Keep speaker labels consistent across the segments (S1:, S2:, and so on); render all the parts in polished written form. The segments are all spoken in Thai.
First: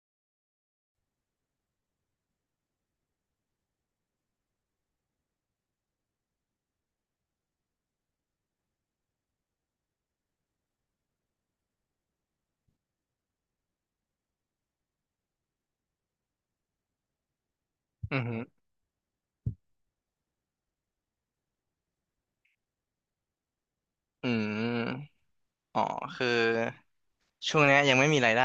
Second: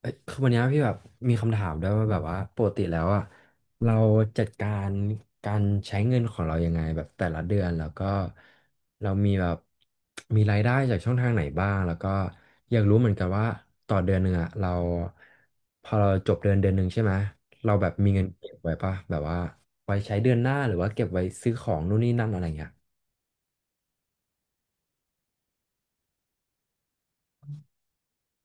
S1: เอ้ยคือวันเนี้ยพี่แบบมีคำถามด้วยว่าแบบว่าปกติแล้วอะเราจัดการการใช้เงินของเรายังไงแบบแต่ละเดือนแล้วก็เรามีแบบมีรายได้จากช่องทางไหนบ้างแล้วก็อยากรู้เหมือนกันว่าต่อเดือนหนึ่งอะเราพอเราจบเดือนเดือนหนึ่งใช่ไหมเราแบบมี
S2: อื
S1: เงิ
S2: อ
S1: น
S2: หือ
S1: เก็บไว้ปะแบบว่าไว้ใช้เดือนหน้าหรือว่าเก็บไว้ซื้อของนู่นนี่นั่นอะไรเงี้ย
S2: อืม อ๋อ คือช่วงเนี้ยยังไม่มีรายได้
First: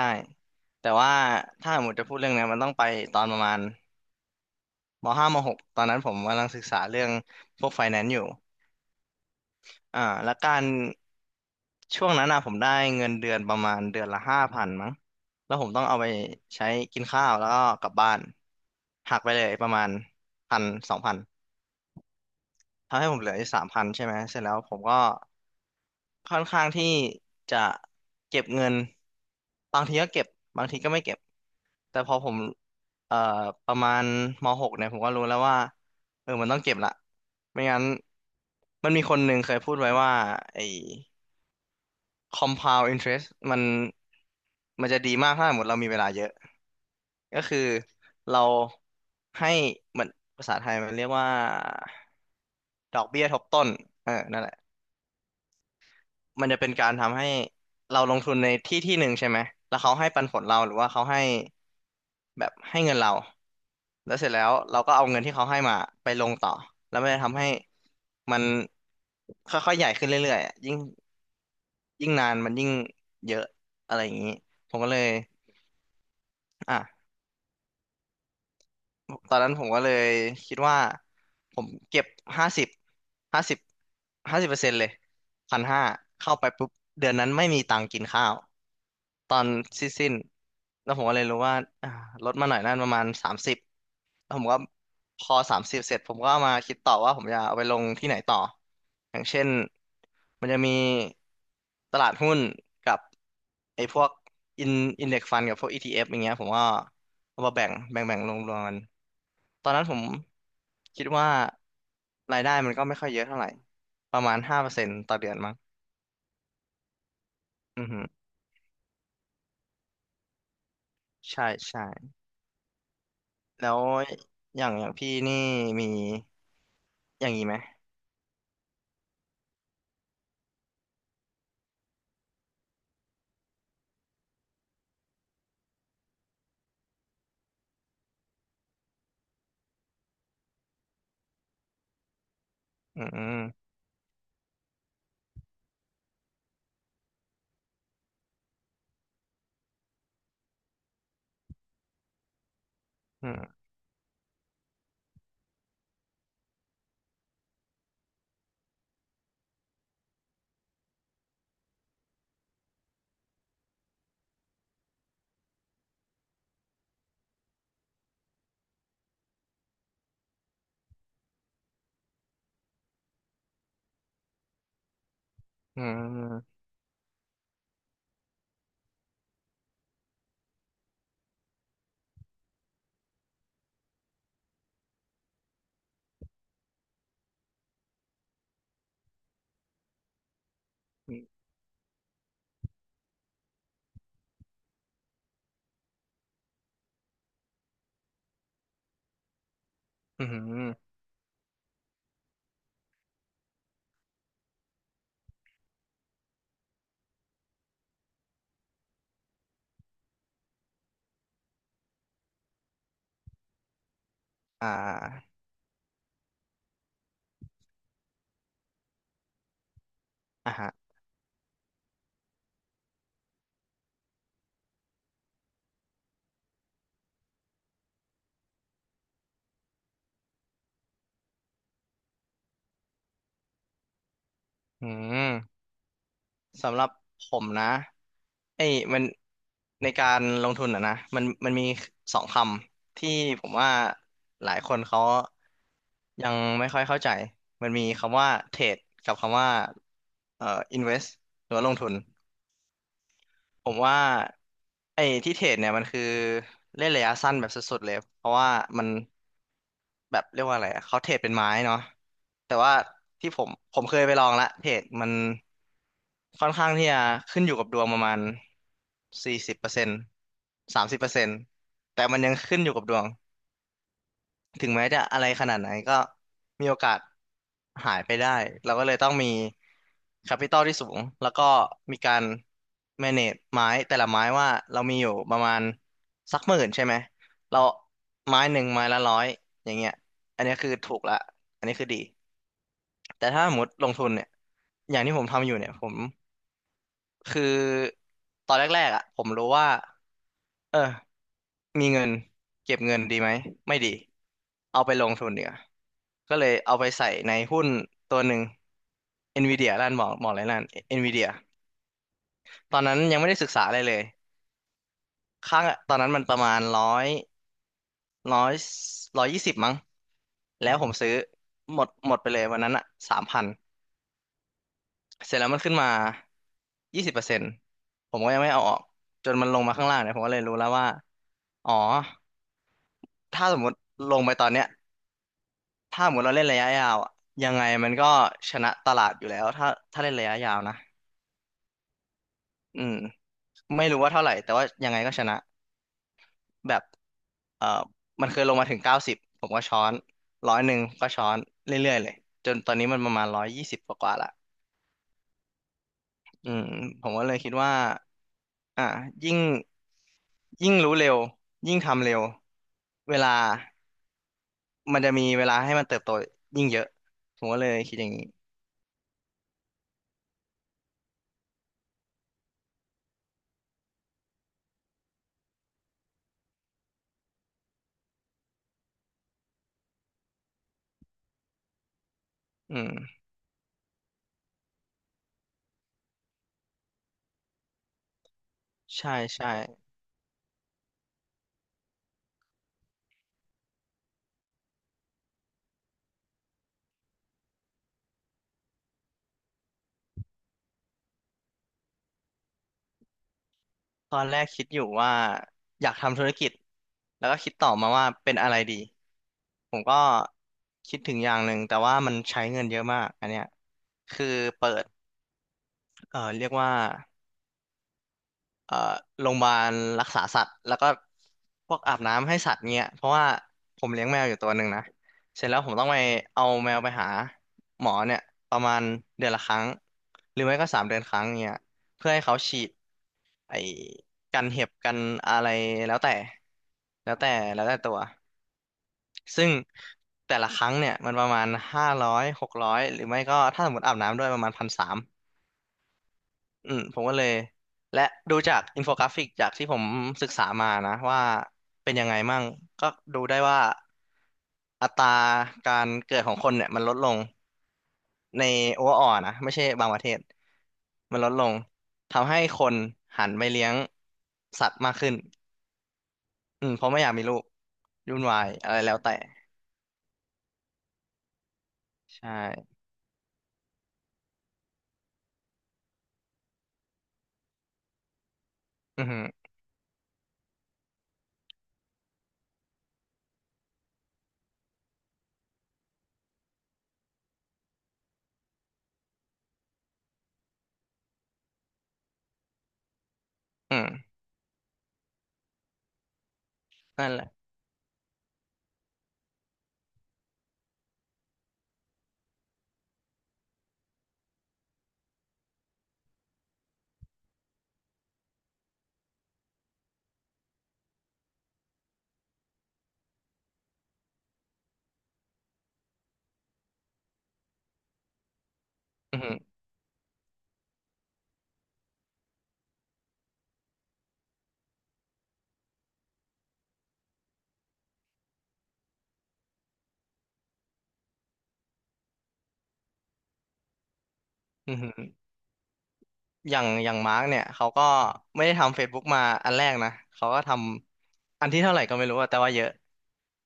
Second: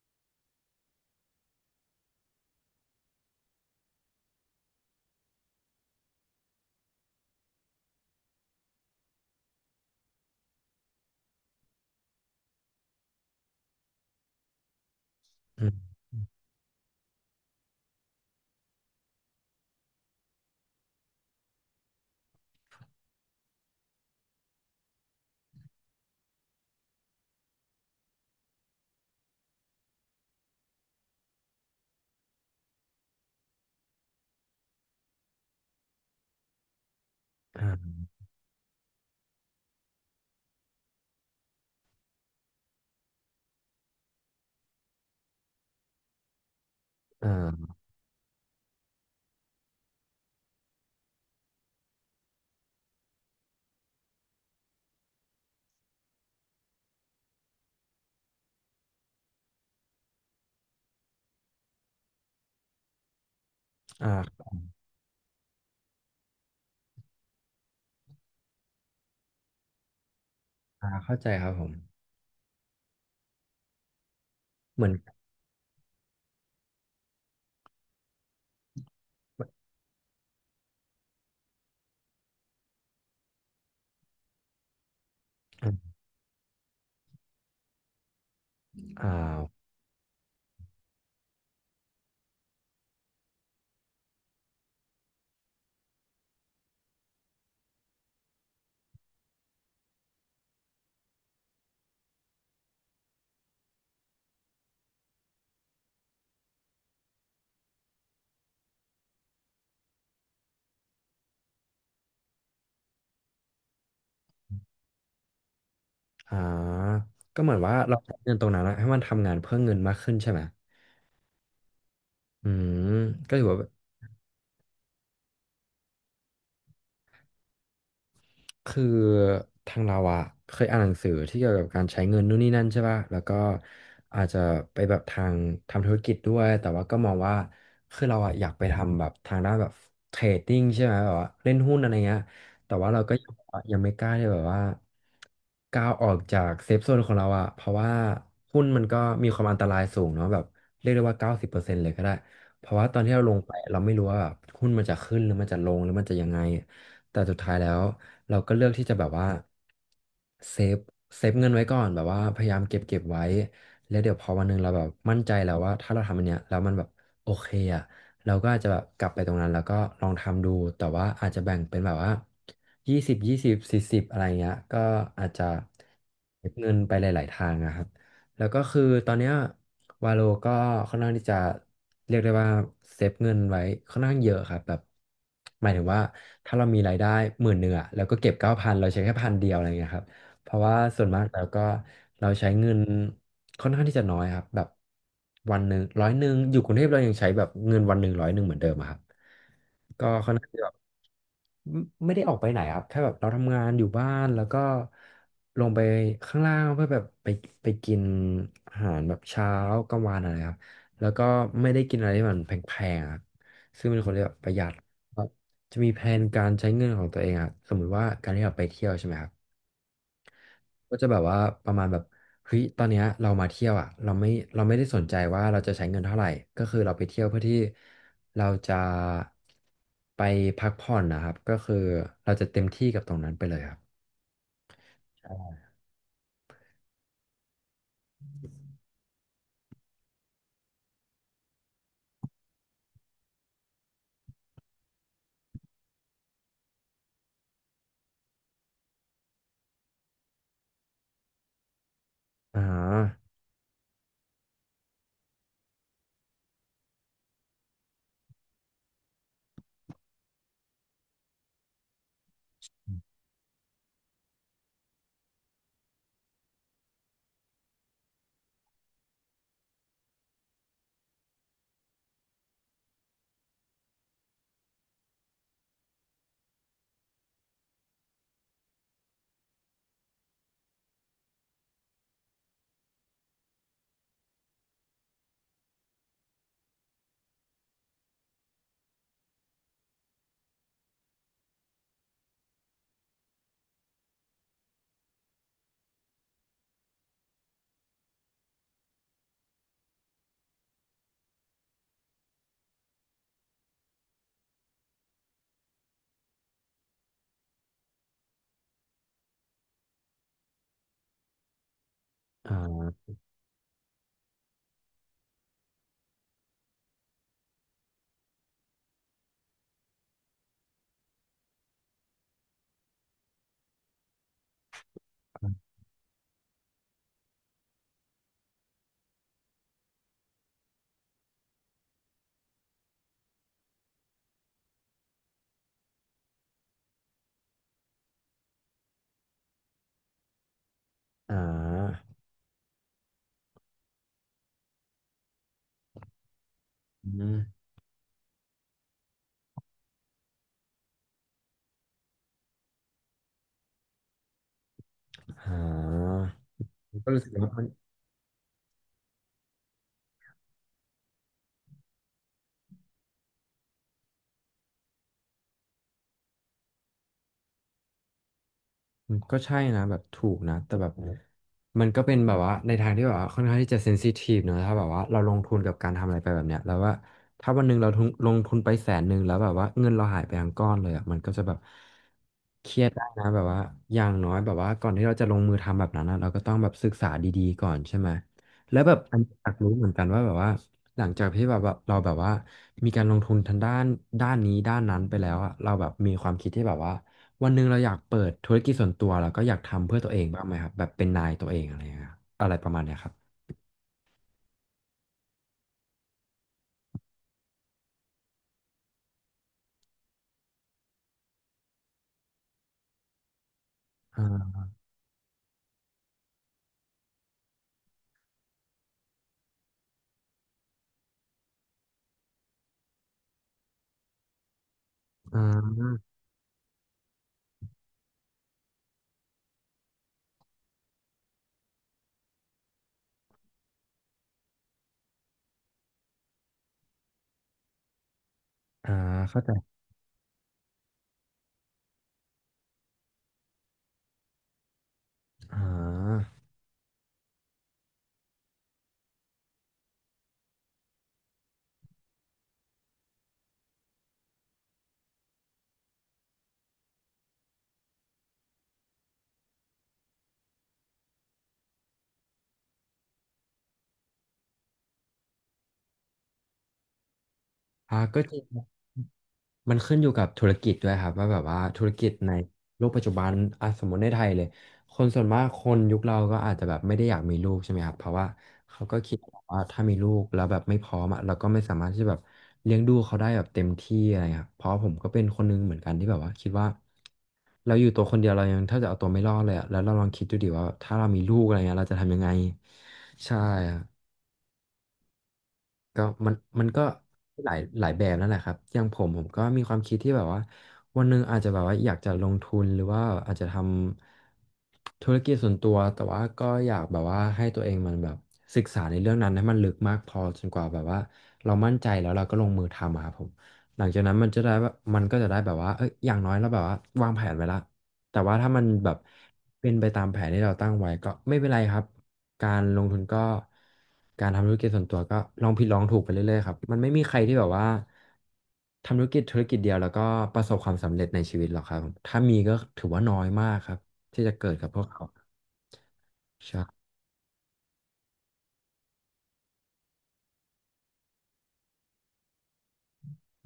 S2: แต่ว่าถ้าหมดจะพูดเรื่องเนี้ยมันต้องไปตอนประมาณมห้ามหกตอนนั้นผมกำลังศึกษาเรื่องพวกไฟแนนซ์อยู่แล้วการช่วงนั้นนะผมได้เงินเดือนประมาณเดือนละห้าพันมั้งแล้ว
S1: อื
S2: ผมต้อง
S1: ม
S2: เอาไปใช้กินข้าวแล้วก็กลับบ้านหักไปเลยประมาณพันสองพันทำให้ผมเหลืออยู่สามพันใช่ไหม เสร็จแล้วผมก็ ค่อนข้างที่จะเก็บเงิน บางทีก็เก็บ บางทีก็ไม่เก็บ แต่พอผมเอ่อประมาณมหกเนี่ยผมก็รู้แล้วว่าเออมันต้องเก็บละไม่งั้น
S1: อ่า
S2: มันมีคนหนึ่งเคยพูดไว้ว่าไอ้ compound interest มันมันจะดีมากถ้าสมมติเรามีเวลาเยอะ ก็คือ
S1: อ่า
S2: เราให้มันภาษาไทยมันเรียกว่าดอกเบี้ยทบต้นเออนั่นแหละ มันจะเป็นการทำให้เราลงทุนในที่ที่หนึ่งใช่ไหมแล้วเขาให้ปันผลเราหรือว่าเขาให้แบบให้เงินเรา
S1: อ่
S2: แล้วเสร็จ
S1: า
S2: แล้วเราก็เอาเงินที่เขาให้มาไปลงต่อแล้วมันจะทำให้มันค่อยๆใหญ่ขึ้นเรื่อยๆอะยิ่ง
S1: อ่าเข้าใจครับผม
S2: นานมันยิ่งเยอะอะไรอย่างนี้ผม
S1: เหมื
S2: ก็
S1: อน
S2: เลยอ่ะ ตอนนั้นผมก็เลยคิดว่าผมเก็บห้าสิบห้าสิบห้าสิบเปอร์เซ็นต์เลยพันห้าเข้าไปปุ๊บเดือนนั้นไม่มีตังค์กินข้าว
S1: อ่
S2: ตอน
S1: า
S2: สิ้นแล้วผมก็เลยรู้ว่าอ่าลดมาหน่อยนั่นประมาณสามสิบแล้วผมก็พอสามสิบเสร็จผมก็เอามาคิดต่อว่าผมจะเอาไปลงที่ไหนต่ออย่างเช่นมันจะมีตลาดหุ้นกับไอ้พวกอินอินเด็กซ์ฟันกับพวก ETF อฟอย่างเงี้ยผมก็เอามาแบ่งลงรวมกัน ตอนนั้นผมคิดว่ารายได้มันก็ไม่ค่อยเยอะเท่าไหร่ประมาณห้าเปอร์เซ็นต์ต่อเดือนมั้ง
S1: อ่าก็เหมือนว่า
S2: อือ
S1: เรา
S2: หือ
S1: ใช้เงินตรงนั้นอะให้มันทำงานเพื่อเงินมากขึ้นใช่ไหม
S2: ใช่ใช่
S1: อืมก็ถือว่า
S2: แล้วอย่างพี่นี่มีอย่างนี้ไหม
S1: คือทางเราอะเคยอ่านหนังสือที่เกี่ยวกับการใช้เงินนู่นนี่นั่นใช่ป่ะแล้วก็อาจจะไปแบบทางทำธุรกิจด้วย แต่ว่าก็มองว่าคือเราอะอยากไปทำแบบทางด้านแบบเทรดดิ้งใช่ไหมแบบว่าเล่นหุ้นอะไรเงี้ยแต่ว่าเรา
S2: อื
S1: ก็ยัง
S2: ม
S1: ยังไม่กล้าที่แบบว่าก้าวออกจากเซฟโซนของเราอะเพราะว่าหุ้นมันก็มีความอันตรายสูงเนาะแบบเรียกได้ว่า90%เลยก็ได้ เพราะว่าตอนที่เรา
S2: อื
S1: ลงไป
S2: ม
S1: เราไม่รู้ว่าแบบหุ้นมันจะขึ้นหรือมันจะลงหรือมันจะยังไง แต่สุดท้ายแล้วเราก็เลือกที่จะแบบว่าเซฟเซฟเงินไว้ก่อนแบบว่าพยายามเก็บไว้แล้วเดี๋ยวพอวันหนึงเราแบบมั่นใจแล้วว่าถ้าเราทำอันเนี้ยแล้วมันแบบโอเคอ่ะเราก็อาจจะแบบกลับไปตรงนั้นแล้วก็ลองทำดูแต่ว่าอาจจะแบ่งเป็นแบบว่ายี่สิบยี่สิบสี่สิบอะไรเงี้ยก็อาจจะ
S2: อื
S1: เก็บ
S2: ม
S1: เงินไปหลายๆทางนะครับ แล้วก็คือตอนเนี้ยวาโลก็ค่อนข้างที่จะเรียกได้ว่าเซฟเงินไว้ค่อนข้างเยอะครับแบบหมายถึงว่าถ้าเรามีรายได้10,000อะแล้วก็เก็บ9,000เราใช้แค่1,000อะไรเงี้ยครับเพราะว่าส่วน
S2: อื
S1: มา
S2: ม
S1: กแล้วก็เราใช้เงินค่อนข้างที่จะน้อยครับแบบวันหนึ่งร้อยหนึ่งอยู่กรุงเทพเรายังใช้แบบเงินวันหนึ่งร้อยหนึ่งเหมือนเดิมอะครับก็
S2: อืม
S1: ค่อน
S2: อืม
S1: ข้าง
S2: อ
S1: ที่จะ
S2: ม
S1: ไม่ไม่ได้ออกไปไหนครับแค่แบบเราทำงานอยู่บ้านแล้วก็ลงไปข้างล่างเพื่อแบบไปไปกินอาหารแบบเช้ากลางวันอะไรครับแล้วก็ไม่ได้กินอะไรที่มันแพงๆครับซึ่งเป็นคนที่แบบประหยั
S2: อ่
S1: ดครับ
S2: า
S1: จะมีแผนการใช้เงินของตัวเองอะสมมุติว่าการที่เราไปเที่ยวใช่ไหมครับ
S2: อ่ะฮะ
S1: ก็จะแบบว่าประมาณแบบเฮ้ยตอนเนี้ยเรามาเที่ยวอ่ะเราไม่ได้สนใจว่าเราจะใช้เงินเท่าไหร่ก็คือเราไปเที่ยวเพื่อที่เราจะไปพักผ่อนนะครับก็คือเราจะเต็มที่กับตรงนั้นไปเลยครับ
S2: อืม สำหรับผมนะไอ้มันในการลงทุนอะนะมันมีสองคำที่ผมว่าหลายคนเขายังไม่ค่อยเข้าใจมันมีคำว่าเทรดกับคำว่าเอ่อ invest หรือว่าลงทุน
S1: อ่า
S2: ผมว่าไอ้ที่เทรดเนี่ยมันคือเล่นระยะสั้นแบบสุดๆเลยเพราะว่ามันแบบเรียกว่าอะไรอะเขาเทรดเป็นไม้เนาะแต่ว่าที่ผมเคยไปลองละเทรดมันค่อนข้างที่จะขึ้นอยู่กับดวงประมาณสี่สิบเปอร์เซ็นต์สามสิบเปอร์เซ็นต์แต่มันยังขึ้นอยู่กับดวง ถึงแม้จะอะไรขนาดไหนก็มีโอกาสหายไปได้เราก็เลยต้องมีแคปิตอลที่สูงแล้วก็มีการ manage ไม้แต่ละไม้ว่าเรามีอยู่ประมาณสักหมื่นใช่ไหมเราไม้หนึ่งไม้ละร้อยอย่างเงี้ยอันนี้คือถูกละอันนี้คือดีแต่ถ้าสมมติลงทุนเนี่ยอย่างที่ผมทำอยู่เนี่ยผมคือตอนแรกๆอ่ะผมรู้ว่าเออ มีเงินเก็บเงินดีไหมไม่ดีเอาไปลงทุนเนีกว่ยก็เลยเอาไปใส่ในหุ้นตัวหนึ่ง Nvidia ร้านหมออะไรร้าน Nvidia ตอน
S1: อ่า
S2: นั้นยังไม่ได้ศึกษาอะไรเลยค่าตอนนั้นมันประมาณร้อยร้อยยี่สิบมั้งแล้วผมซื้อหมดไปเลยวันนั้นอะสามพันเสร็จแล้วมันขึ้นมายี่สิบเปอร์เซ็นต์ผมก็ยังไม่เอาออกจนมันลงมาข้างล่างเนี่ยผมก็เลยรู้แล้วว่าอ๋อถ้าสมมติลงไปตอนเนี้ย ถ้าเหมือนเราเล่นระยะยาวอะยังไงมันก็ชนะตลาดอยู่แล้วถ้าเล่นระยะยาวนะ
S1: อ่า
S2: อืมไม่รู้ว่าเท่าไหร่แต่ว่ายังไงก็ชนะแบบ
S1: อืม
S2: เอ่อมันเคยลงมาถึงเก้าสิบผมก็ช้อนร้อยหนึ่งก็ช้อนเรื่อยๆเลยจนตอนนี้มันประมาณร้อยยี่สิบกว่าๆละ
S1: อ่า
S2: อืมผ
S1: ก็
S2: ม
S1: รู้
S2: ก็
S1: สึก
S2: เลยคิ
S1: ว่า
S2: ด
S1: มัน
S2: ว่าอ่ะยิ่งรู้เร็วยิ่งทำเร็วเวลามันจะมีเวลาให้มันเติบโตยิ่งเยอะผมก็เลยคิดอย่างนี้
S1: อืมก็ใช่นะแบบถูกนะแต่แบบมันก็เป็นแบบว่าในทางที่แบบว่าค่อนข้างที่จะเซนซิทีฟเนอะถ้าแบบว่าเราลงทุนกับการทำอะไรไปแบบเนี้ยแล้วว่าถ้าวันหนึ่งเราทุนลงทุนไป100,000แล้วแบบว่าเงินเราหายไปทั้งก้อนเลยอ่ะมันก็จะแบบเค
S2: อื
S1: รียดได้
S2: ม
S1: นะแบบว่าอย่างน้อยแบบว่าก่อนที่เราจะลงมือทำแบบนั้นอะเราก็ต้องแบบศึกษาดีๆก่อนใช่ไหมแล้วแบบ
S2: ใช่
S1: อันอ
S2: ใช่
S1: ยากรู้เหมือนกันว่าแบบว่าหลังจากที่แบบว่าเราแบบว่ามีการลงทุนทางด้านด้านนี้ด้านนั้นไปแล้วอ่ะเราแบบมีความคิดที่แบบว่า วันหนึ่งเราอยากเปิดธุรกิจส่วนตัวแล้วก็อยากทำเพื่อตัวเองบ้างไหมครับแบบเป็นนายตัวเองอะไรอย่างเงี้ยครับอะไรประมาณเนี้ยครับ
S2: ตอนแรกคิดอยู่ว่าอยากทำธุรกิจแล้วก็คิดต่อมาว่าเป็นอะไรดีผมก็คิดถึงอย่างหนึ่งแต่ว่ามันใช้เงินเยอะมากอันเนี้ยคือ
S1: อ่า
S2: เปิดเรียกว่า เอ่อโรงพยาบาลรักษาสัตว์แล้วก็พวกอาบน้ำให้สัตว์เงี้ยเพราะว่าผมเลี้ยงแมวอยู่ตัวหนึ่งนะ
S1: อ่
S2: เสร็จแล้วผมต้องไป
S1: า
S2: เอาแมวไปหาหมอเนี่ยประมาณเดือนละครั้งหรือไม่ก็สามเดือนครั้งเงี้ยเพื่อให้เขาฉีดไอ้กันเห็บกันอะไรแล้วแต่แล้วแต่แล้วแต่ตัว
S1: อ่าเข้า
S2: ซึ่
S1: ใจ
S2: งแต่ละครั้งเนี่ยมันประมาณห้าร้อยหกร้อยหรือไม่ก็ถ้าสมมติอาบน้ำด้วยประมาณพันสาม
S1: อ่า
S2: อืมผมก็เลยและดูจากอินโฟกราฟิกจากที่ผมศึกษามานะว่าเป็นยังไงมั่งก็ดูได้ว่าอัตราการเกิดของคนเนี่ยมันลดลงในโอเวอร์ออนะไม่ใช่บางประเทศมันลดลงทำให้คนหันไปเลี้ยงสัตว์มากขึ้นอืมเพราะไม่อยากมีลูก
S1: อ่า
S2: ยุ่
S1: ก็
S2: น
S1: จริ
S2: วา
S1: ง
S2: ยอะไรแล้วแต่
S1: มันขึ้นอยู่กับธุรกิจด้วยครับว่าแบบว่าธุรกิจ
S2: ใช
S1: ใน
S2: ่
S1: โลกปัจจุบันอ่ะสมมติในไทยเลยคนส่วนมากคนยุคเราก็อาจจะแบบไม่ได้อยากมีลูกใช่ไหมครับเพราะว่าเขาก็
S2: อือ
S1: คิด
S2: หือ
S1: ว่าถ้ามีลูกแล้วแบบไม่พร้อมอ่ะเราก็ไม่สามารถที่จะแบบเลี้ยงดูเขาได้แบบเต็มที่อะไรครับเพราะผมก็เป็นคนหนึงเหมือนกันที่แบบว่าคิดว่าเราอยู่ตัวคนเดียวเรายังถ้าจะเอาตัวไม่รอดเลยอ่ะแล้วเราลองคิดดูดิว่าถ้าเรามีลูกอะไรเงี้ยเราจะทำยังไงใช่ค
S2: อื
S1: รับ
S2: ม
S1: ก็มันก็
S2: นั่นแหละ
S1: หลายหลายแบบนั่นแหละครับอย่างผมก็มีความคิดที่แบบว่าวันหนึ่งอาจจะแบบว่าอยากจะลงทุนหรือว่าอาจจะทำธุรกิจส่วนตัวแต่ว่าก็อยากแบบว่าให้ตัวเองมันแบบศึกษาในเรื่องนั้นให้มันลึกมากพอจนกว่าแบบว่าเรามั่นใจแล้วเราก็ลงมือทำอะครับผมหลังจากนั้นมันจะได้แบบมันก็จะได้แบบว่าเอ้ยอย่างน้อยเราแบบว่าวางแผนไว้ละ แต่ว่าถ้ามันแบบ
S2: อือหือ
S1: เป็นไปตามแผนที่เราตั้งไว้ก็ไม่เป็นไรครับการลงทุนก็การทำธุรกิจส่วนตัวก็ลองผิดลองถูกไปเรื่อยๆครับมันไม่มีใครที่แบบว่าทำธุรกิจเดียวแล้วก็ประสบความสำเร็จในชีวิตหรอกครับถ้ามีก็ถือว่าน้อยมากครับที่จะเกิดกับ
S2: อื
S1: พ
S2: อ
S1: วก
S2: หือ
S1: เขาใช่
S2: อย่างมาร์กเนี่ยเขาก็ไม่ได้ทำ Facebook มาอันแรกนะเขาก็ทำอันที่เท่าไหร่ก็ไม่รู้อะแต่ว่าเยอะ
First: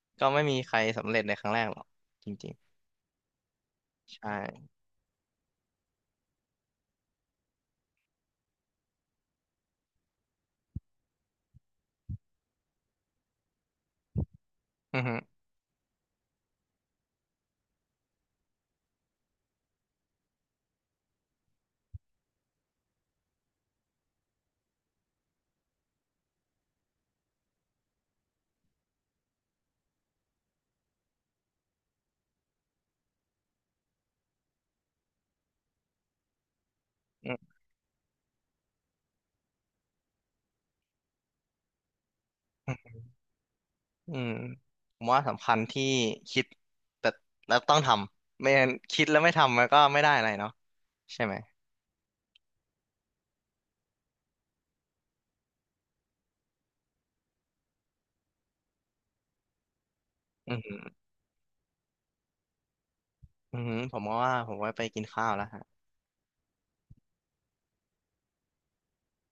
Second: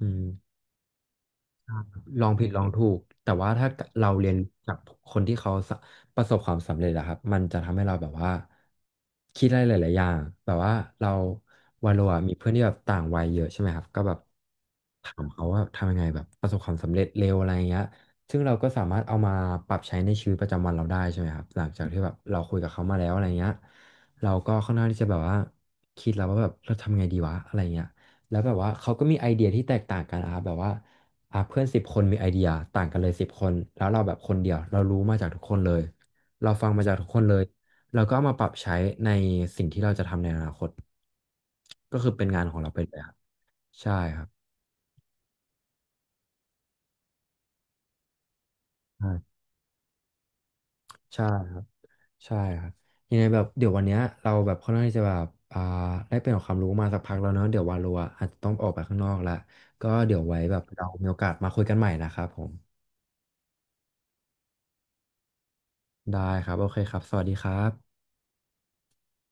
S1: อืม
S2: ก็ไม่มีใครสำเร็จในครั้งแรกหรอก
S1: ล
S2: จ
S1: องผิด
S2: ริง
S1: ลองถูกแต่ว่าถ้าเรา
S2: ๆ
S1: เรี
S2: ใช่
S1: ยนจากคนที่เขาสะประสบความสำเร็จอะครับมันจะทำให้เราแบบว่าคิดได้หลายๆอย่างแบบว่าเราวาโลอะมีเพื่อนที่แบบต่างวัยเยอะใช่ไหมครับก็แบบ
S2: อือ
S1: ถา
S2: ฮึ
S1: มเขาว่าทำยังไงแบบประสบความสำเร็จเร็วอะไรอย่างเงี้ยซึ่งเราก็สามารถเอามาปรับใช้ในชีวิตประจำวันเราได้ใช่ไหมครับหลังจากที่แบบเราคุยกับเขามาแล้วอะไรเงี้ยเราก็ค่อนข้างที่จะแบบว่าคิดแล้วว่าแบบเราทำไงดีวะอะไรเงี้ยแล้วแบบว่าเขาก็มีไอเดียที่แตกต่างกันนะครับแบบว่า อ่ะเพื่อน10คนมีไอเดียต่างกันเลยสิบคนแล้วเราแบบคนเดียวเรารู้มาจากทุกคนเลยเราฟังมาจากทุกคน
S2: อื
S1: เลย
S2: ม
S1: เราก็เอามาปรับใช้ในสิ่งที่เราจะทำในอนาคตก็คือเป็นงานของเรา
S2: อ
S1: ไปเล
S2: ม
S1: ยครับใช่
S2: อื
S1: ครับ
S2: มผมว่าสำคัญที่คิดแต่แล้วต้องทำไม่งั้นคิด
S1: ใช่
S2: แล้วไม่ทำมันก็ไม่ได้อะไรเนาะใช่
S1: ใช่
S2: ไหม
S1: ครับใช่ครับยังไงแบบเดี๋ยววันเนี้ยเราแบบค่อนข้างที่จะแบบอ่าได้เป็นของความรู้มาสักพักแล้วเนอะเดี๋ยววาโลอะอาจจะต้องออกไปข้างนอกละก็เดี๋ยวไว้
S2: อื
S1: แบ
S2: อ
S1: บเรา
S2: ฮึ
S1: มีโอกาสมาคุยกันใหม่นะครับผม
S2: อือฮึผมว่าไปกินข้าวแล้ว
S1: ได้ครับโอเคครับสวัสดีครับ